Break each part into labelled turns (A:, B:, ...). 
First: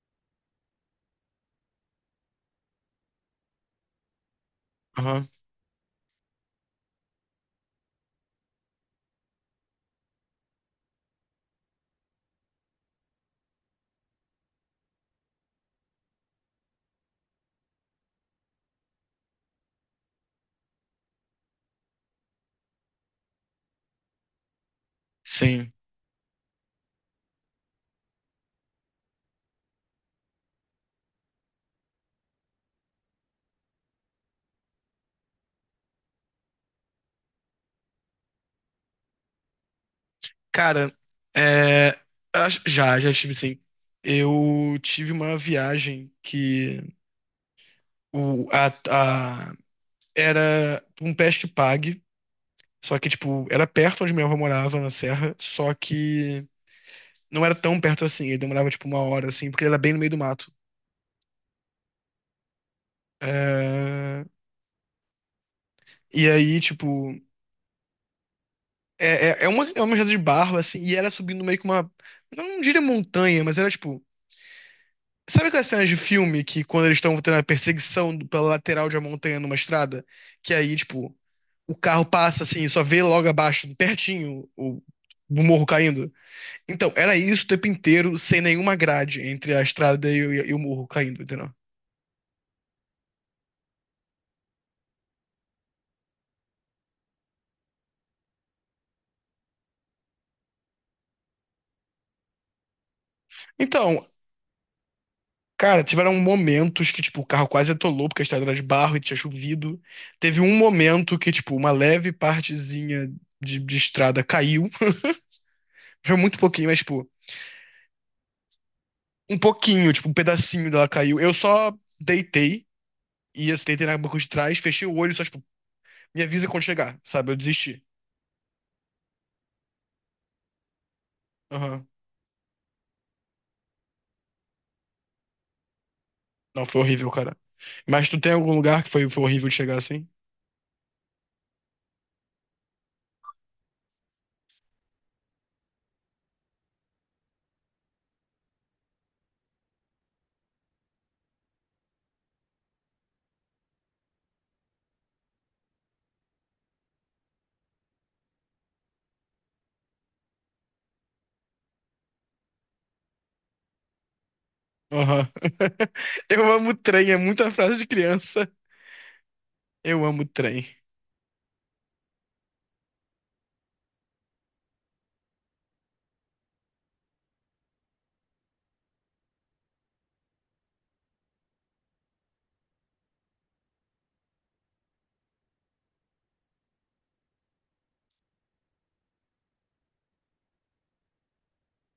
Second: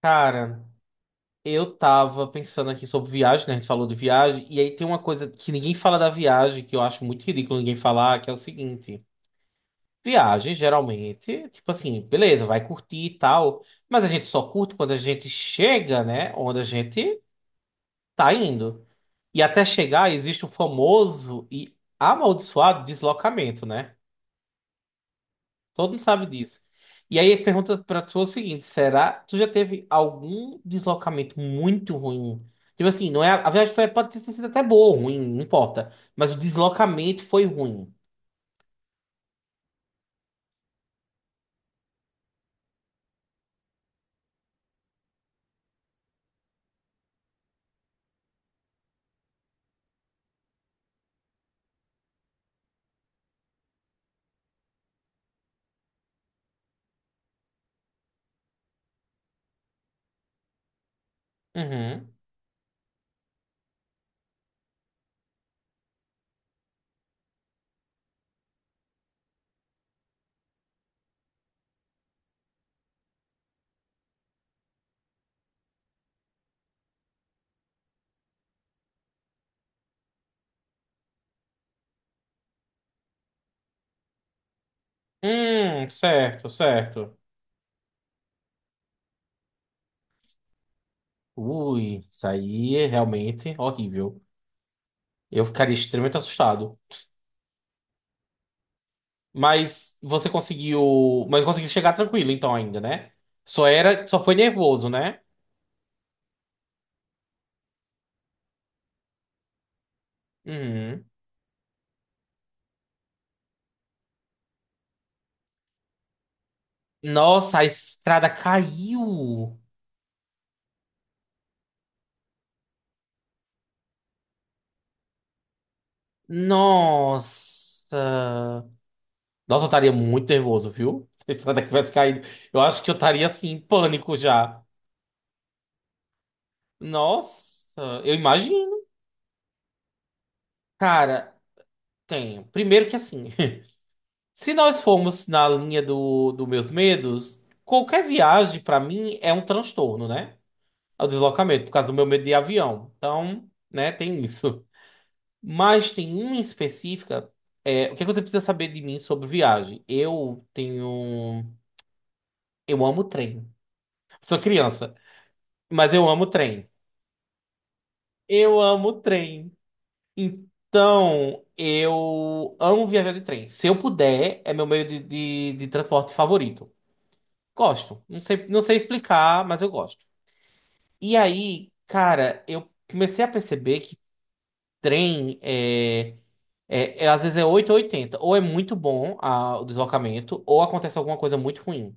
A: Cara, eu tava pensando aqui sobre viagem, né? A gente falou de viagem, e aí tem uma coisa
B: Aham,
A: que ninguém fala da viagem, que eu acho muito ridículo ninguém falar, que é o seguinte: viagem, geralmente, tipo assim, beleza, vai curtir e tal, mas a gente só curte quando a gente chega, né? Onde a gente tá indo. E até chegar, existe o famoso e amaldiçoado deslocamento, né?
B: sim.
A: Todo mundo sabe disso. E aí ele pergunta pra tu é o seguinte: será tu já teve algum deslocamento muito ruim? Tipo assim, não é, a viagem foi, pode ter sido até boa ou ruim, não importa. Mas o deslocamento foi ruim.
B: Cara, é, já tive sim. Eu tive uma viagem que o, a, a- era um pesque pague, só que, tipo, era perto onde minha avó morava, na serra, só que não era tão perto assim, ele demorava, tipo, uma hora, assim, porque ele era bem no meio do mato.
A: Uhum.
B: É, e aí, tipo, é uma estrada de barro, assim, e era subindo meio que uma, não diria montanha, mas era, tipo, sabe aquelas cenas de filme que quando eles estão tendo a pela lateral de uma montanha numa estrada, que aí, tipo, o carro passa assim, e só vê logo abaixo, pertinho, o morro caindo?
A: Certo,
B: Então, era
A: certo.
B: isso o tempo inteiro, sem nenhuma grade entre a estrada e o morro caindo, entendeu?
A: Ui, isso aí é realmente horrível. Eu ficaria extremamente assustado. Mas você conseguiu. Mas conseguiu chegar tranquilo, então, ainda, né? Só
B: Então,
A: era. Só foi nervoso, né?
B: cara, tiveram momentos que, tipo, o carro quase atolou porque a estrada era de barro e tinha chovido. Teve um
A: Uhum.
B: momento que, tipo, uma leve partezinha de estrada caiu. Foi muito pouquinho, mas, tipo.
A: Nossa, a estrada
B: Um
A: caiu.
B: pouquinho, tipo, um pedacinho dela caiu. Eu só deitei e assim, deitei na banca de trás, fechei o olho, e só, tipo, me avisa quando chegar, sabe? Eu desisti.
A: Nossa! Nossa, eu estaria muito nervoso, viu? Se isso até
B: Aham.
A: tivesse caído, eu acho que eu estaria assim, em pânico já.
B: Não, foi horrível, cara.
A: Nossa,
B: Mas
A: eu
B: tu tem algum
A: imagino.
B: lugar que foi, foi horrível de chegar assim?
A: Cara, tenho. Primeiro que assim, se nós formos na linha do meus medos, qualquer viagem pra mim é um transtorno, né? É o deslocamento, por causa do meu medo de avião. Então, né, tem isso. Mas tem uma em específica. O que é que você precisa saber de mim sobre viagem? Eu tenho. Eu amo trem. Sou criança.
B: Aham.
A: Mas eu amo
B: Eu
A: trem.
B: amo trem, é muita frase de criança.
A: Eu amo trem.
B: Eu amo trem.
A: Então, eu amo viajar de trem. Se eu puder, é meu meio de transporte favorito. Gosto. Não sei explicar, mas eu gosto. E aí, cara, eu comecei a perceber que trem é. Às vezes é oito ou oitenta. Ou é muito bom o deslocamento, ou acontece alguma coisa muito ruim.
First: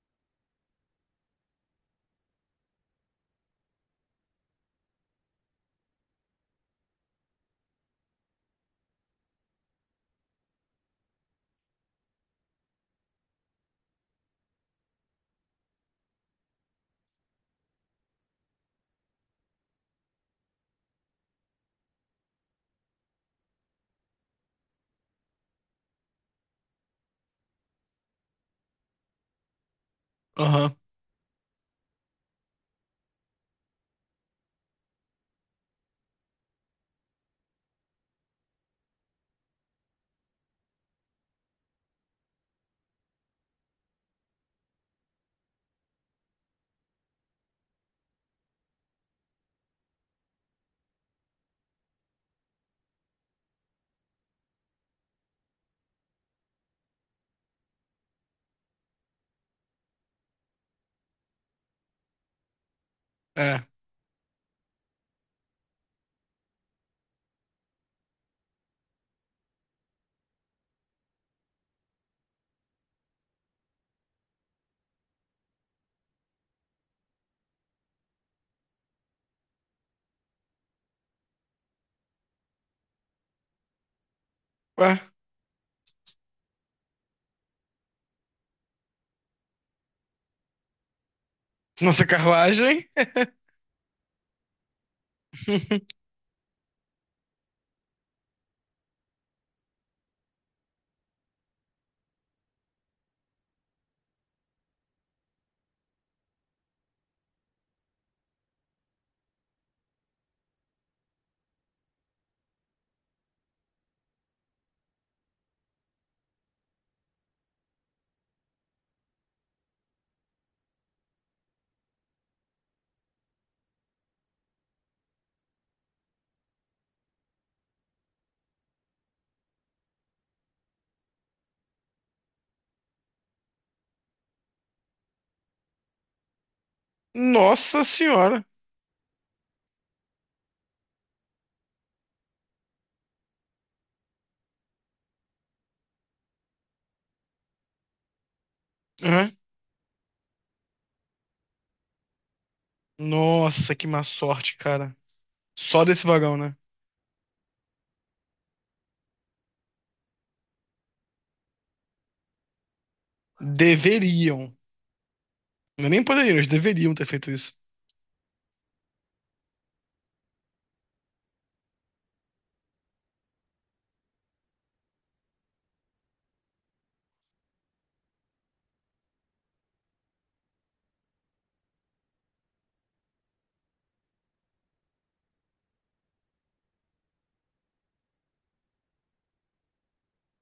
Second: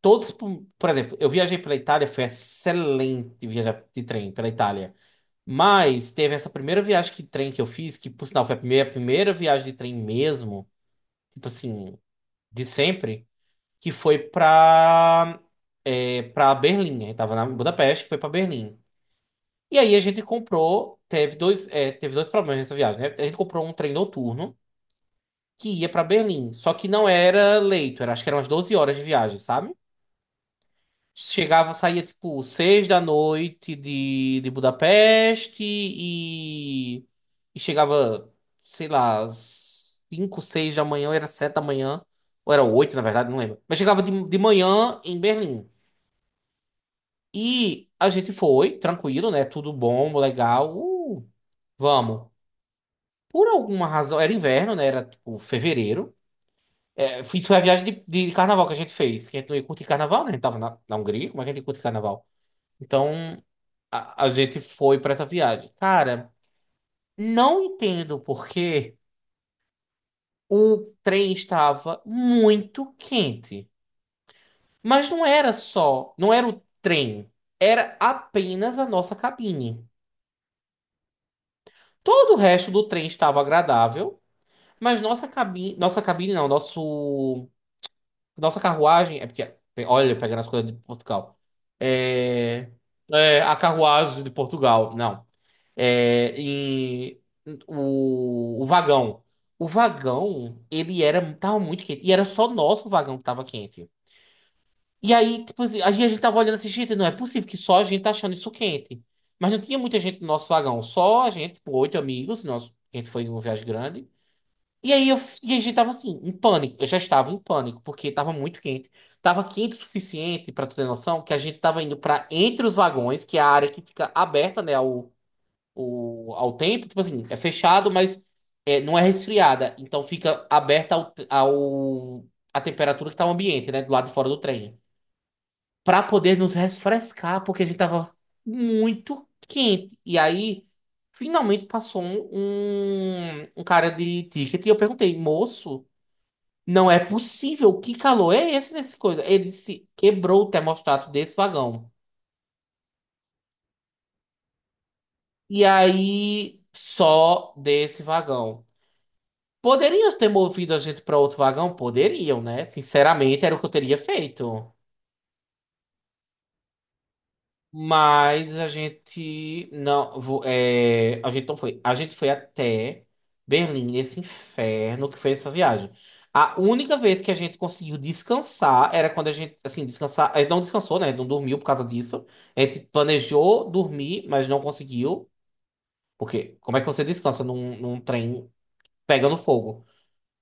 A: Todos, por exemplo, eu viajei pela Itália, foi excelente viajar de trem pela Itália. Mas teve essa primeira viagem que trem que eu fiz, que por sinal foi a primeira viagem de trem mesmo, tipo assim, de sempre, que foi pra Berlim. Aí tava na em Budapeste, foi pra Berlim. E aí a gente comprou, teve dois, é, teve dois problemas nessa viagem, né? A gente comprou um trem noturno que ia pra Berlim, só que não era leito, era, acho que eram umas 12 horas de viagem, sabe?
B: Aham.
A: Chegava, saía tipo 6 da noite de Budapeste e chegava, sei lá, cinco, seis da manhã, ou era 7 da manhã, ou era oito, na verdade, não lembro. Mas chegava de manhã em Berlim. E a gente foi, tranquilo, né? Tudo bom, legal. Vamos. Por alguma razão, era inverno, né? Era tipo fevereiro. É, isso foi a viagem de carnaval que a gente fez curtir carnaval, né? A gente tava na Hungria, como é que a gente ia curtir carnaval? Então
B: É.
A: a gente foi pra essa viagem. Cara, não entendo porque o trem estava muito quente. Mas não era só, não era o trem, era apenas a nossa cabine. Todo o resto do trem estava agradável,
B: Ué,
A: mas nossa cabine não, nosso, nossa carruagem, é porque, olha, pegando as coisas de Portugal.
B: nossa
A: É,
B: carruagem?
A: é a carruagem de Portugal, não. Em o vagão. O vagão, ele era, tava muito quente. E era só nosso vagão que tava quente. E aí, tipo, assim, a gente tava olhando assim, gente, não é possível que só a gente tá achando isso quente. Mas não tinha muita gente no nosso vagão, só a gente, tipo, oito amigos, nosso, a gente foi em uma viagem grande. E aí, e a gente tava assim, em pânico. Eu já estava em pânico, porque tava muito quente. Tava quente o suficiente, pra tu ter noção, que a gente tava indo pra entre os vagões, que é a área que fica aberta, né, ao tempo, tipo assim, é fechado, mas não é resfriada. Então fica aberta à temperatura que tá o ambiente, né? Do lado de fora do trem. Pra poder nos refrescar, porque a gente
B: Nossa
A: tava
B: senhora.
A: muito quente. E aí, finalmente passou um cara de ticket e eu perguntei, moço, não é possível, que calor é esse nessa coisa?
B: Aham.
A: Ele disse, quebrou o termostato desse vagão.
B: Nossa, que má sorte, cara.
A: E
B: Só desse vagão, né?
A: aí, só desse vagão. Poderiam ter movido a gente para outro vagão? Poderiam, né? Sinceramente, era o que eu teria
B: Deveriam.
A: feito.
B: Não é nem poderiam, eles deveriam ter feito isso.
A: Mas a gente não, a gente não foi. A gente foi até Berlim, nesse inferno que foi essa viagem. A única vez que a gente conseguiu descansar era quando a gente, assim, descansar, a gente não descansou, né? Não dormiu por causa disso. A gente planejou dormir, mas não conseguiu. Porque como é que você descansa num trem pegando fogo?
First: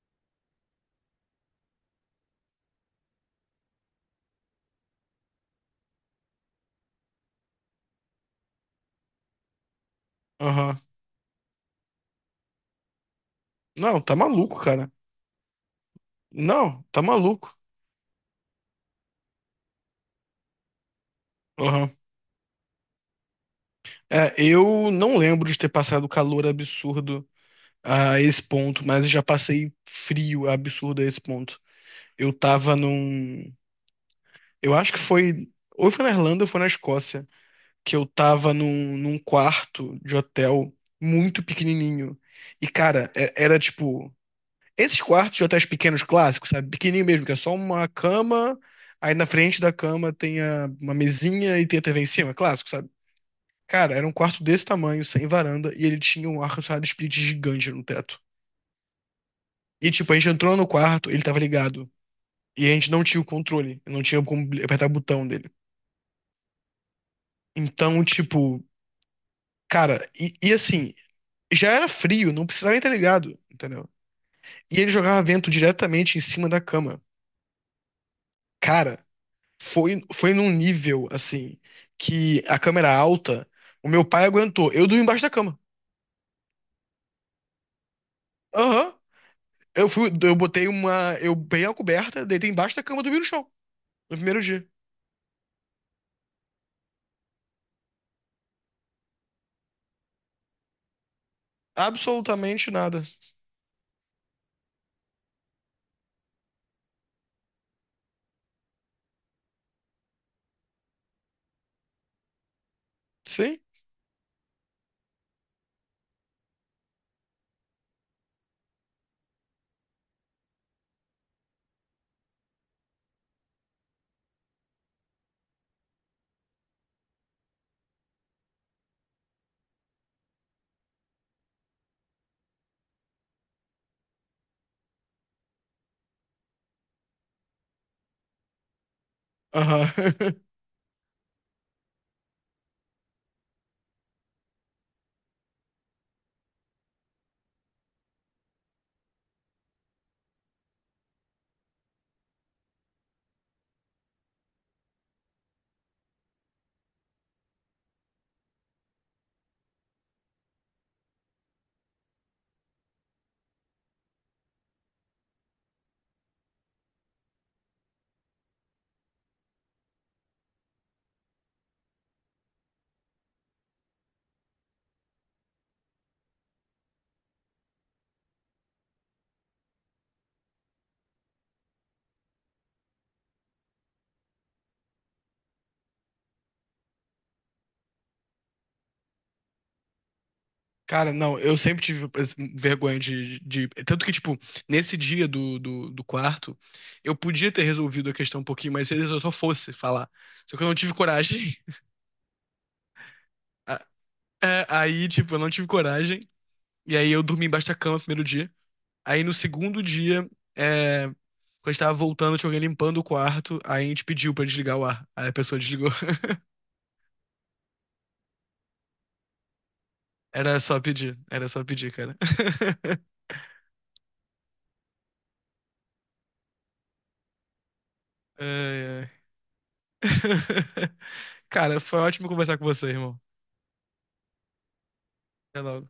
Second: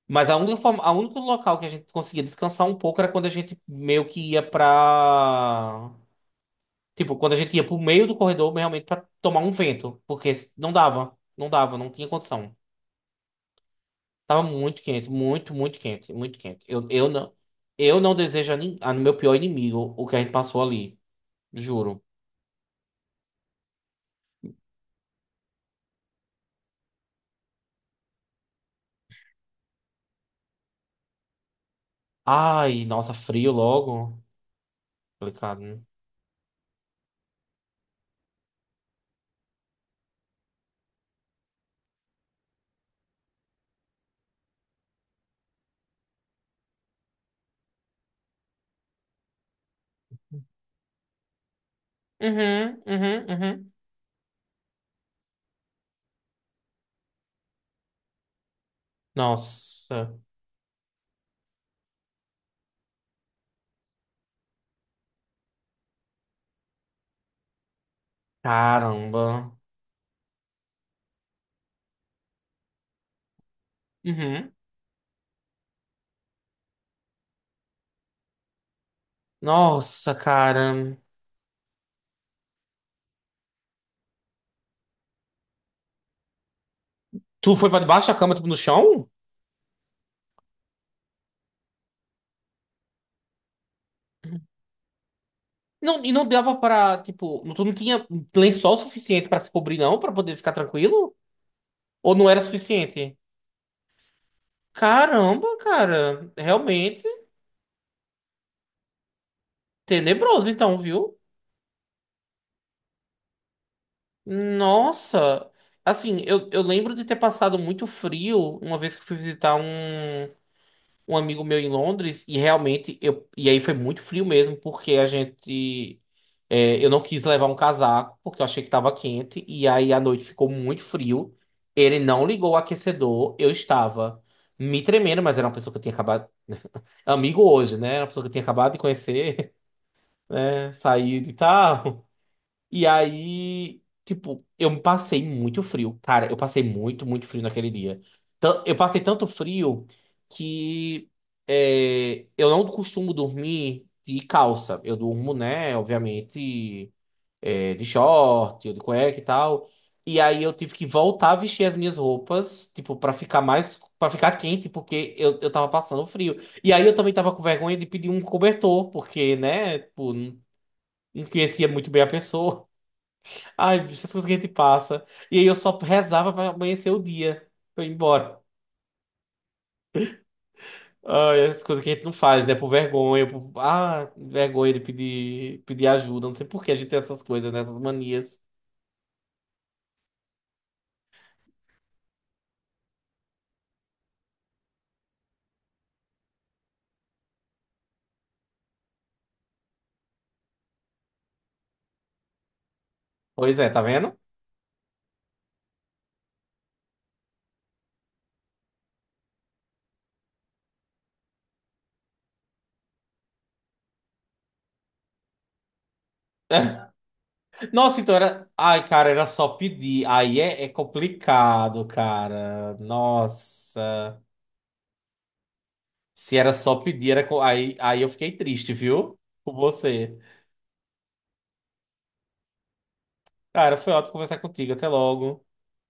A: Mas a única forma, a único local que a gente conseguia descansar um pouco era quando a gente meio que ia pra. Tipo, quando a gente ia pro meio do corredor, realmente pra tomar um vento. Porque não
B: Aham.
A: dava, não dava, não tinha condição.
B: Não, tá
A: Tava
B: maluco, cara.
A: muito quente, muito quente.
B: Não,
A: Eu,
B: tá
A: eu não,
B: maluco.
A: eu não desejo a no meu pior inimigo o que a gente passou ali.
B: Aham.
A: Juro.
B: É, eu não lembro de ter passado calor absurdo a esse ponto, mas já passei frio absurdo a esse ponto. Eu tava
A: Ai, nossa,
B: num.
A: frio logo.
B: Eu acho que foi.
A: Complicado, né?
B: Ou foi na Irlanda ou foi na Escócia, que eu tava num quarto de hotel muito pequenininho. E, cara, era tipo. Esses quartos de hotéis pequenos clássicos, sabe? Pequenininho mesmo, que é só uma cama, aí na frente da cama uma mesinha e tem a TV em cima, clássico,
A: Uhum,
B: sabe?
A: uhum, uhum.
B: Cara, era um quarto desse tamanho, sem varanda, e ele tinha um ar-condicionado split gigante no teto. E tipo,
A: Nossa,
B: a gente entrou no quarto, ele tava ligado, e a gente não tinha o controle, não tinha como apertar o botão dele. Então, tipo,
A: caramba.
B: cara, e assim, já era frio, não precisava nem estar ligado, entendeu?
A: Uhum.
B: E ele jogava vento diretamente em cima da cama. Cara, foi,
A: Nossa,
B: foi num
A: cara.
B: nível, assim, que a câmera alta, o meu pai aguentou. Eu dormi embaixo da cama.
A: Tu foi pra debaixo da cama, tipo, no
B: Aham.
A: chão?
B: Eu fui, eu botei uma, eu peguei uma coberta, deitei embaixo da cama, e dormi no chão, no primeiro dia.
A: Não, e não dava pra, tipo, tu não tinha lençol suficiente pra se cobrir, não, pra poder ficar tranquilo? Ou não era
B: Absolutamente nada.
A: suficiente? Caramba, cara, realmente tenebroso, então, viu?
B: Sim?
A: Nossa, assim, eu lembro de ter passado muito frio uma vez que eu fui visitar Um. Amigo meu em Londres e realmente eu e aí foi muito frio mesmo porque eu não quis levar um casaco porque eu achei que estava quente e aí a noite ficou muito frio. Ele não ligou o aquecedor, eu estava me tremendo, mas era uma pessoa que eu tinha acabado amigo hoje, né? Era uma pessoa que eu tinha acabado de conhecer,
B: Aham.
A: né? Saído e tal. E aí, tipo, eu me passei muito frio. Cara, eu passei muito, muito frio naquele dia. Eu passei tanto frio que eu não costumo dormir de calça. Eu durmo, né, obviamente, de short, ou de cueca e tal. E aí eu tive que voltar a vestir as minhas roupas, tipo, pra ficar mais, para ficar quente, porque eu tava passando frio. E aí eu também tava com vergonha de pedir um cobertor, porque, né, tipo, não conhecia muito bem a pessoa. Ai, bicho, essas coisas que a gente passa. E aí eu só rezava pra amanhecer o dia, pra eu ir embora. Ai, essas coisas que a gente não faz, né? Por vergonha, por... Ah, vergonha de pedir ajuda. Não sei por que a gente tem essas coisas, né? Essas manias.
B: Cara, não, eu sempre tive assim, vergonha de, tanto que, tipo, nesse dia do quarto, eu podia ter resolvido a questão um pouquinho mais cedo se eu só fosse falar. Só que eu não tive coragem.
A: Pois é, tá
B: A-
A: vendo?
B: Aí, tipo, eu não tive coragem. E aí eu dormi embaixo da cama no primeiro dia. Aí no segundo dia, quando a gente tava voltando, tinha alguém limpando o quarto. Aí a gente pediu pra desligar o ar. Aí a pessoa desligou.
A: Nossa, então era... Ai, cara, era só pedir. Aí é
B: Era só
A: complicado,
B: pedir, cara.
A: cara. Nossa. Se era só pedir, era... aí eu fiquei triste,
B: Ai, ai.
A: viu? Com você.
B: Cara, foi ótimo conversar com você, irmão.
A: Cara, foi ótimo conversar contigo. Até logo.
B: Até logo.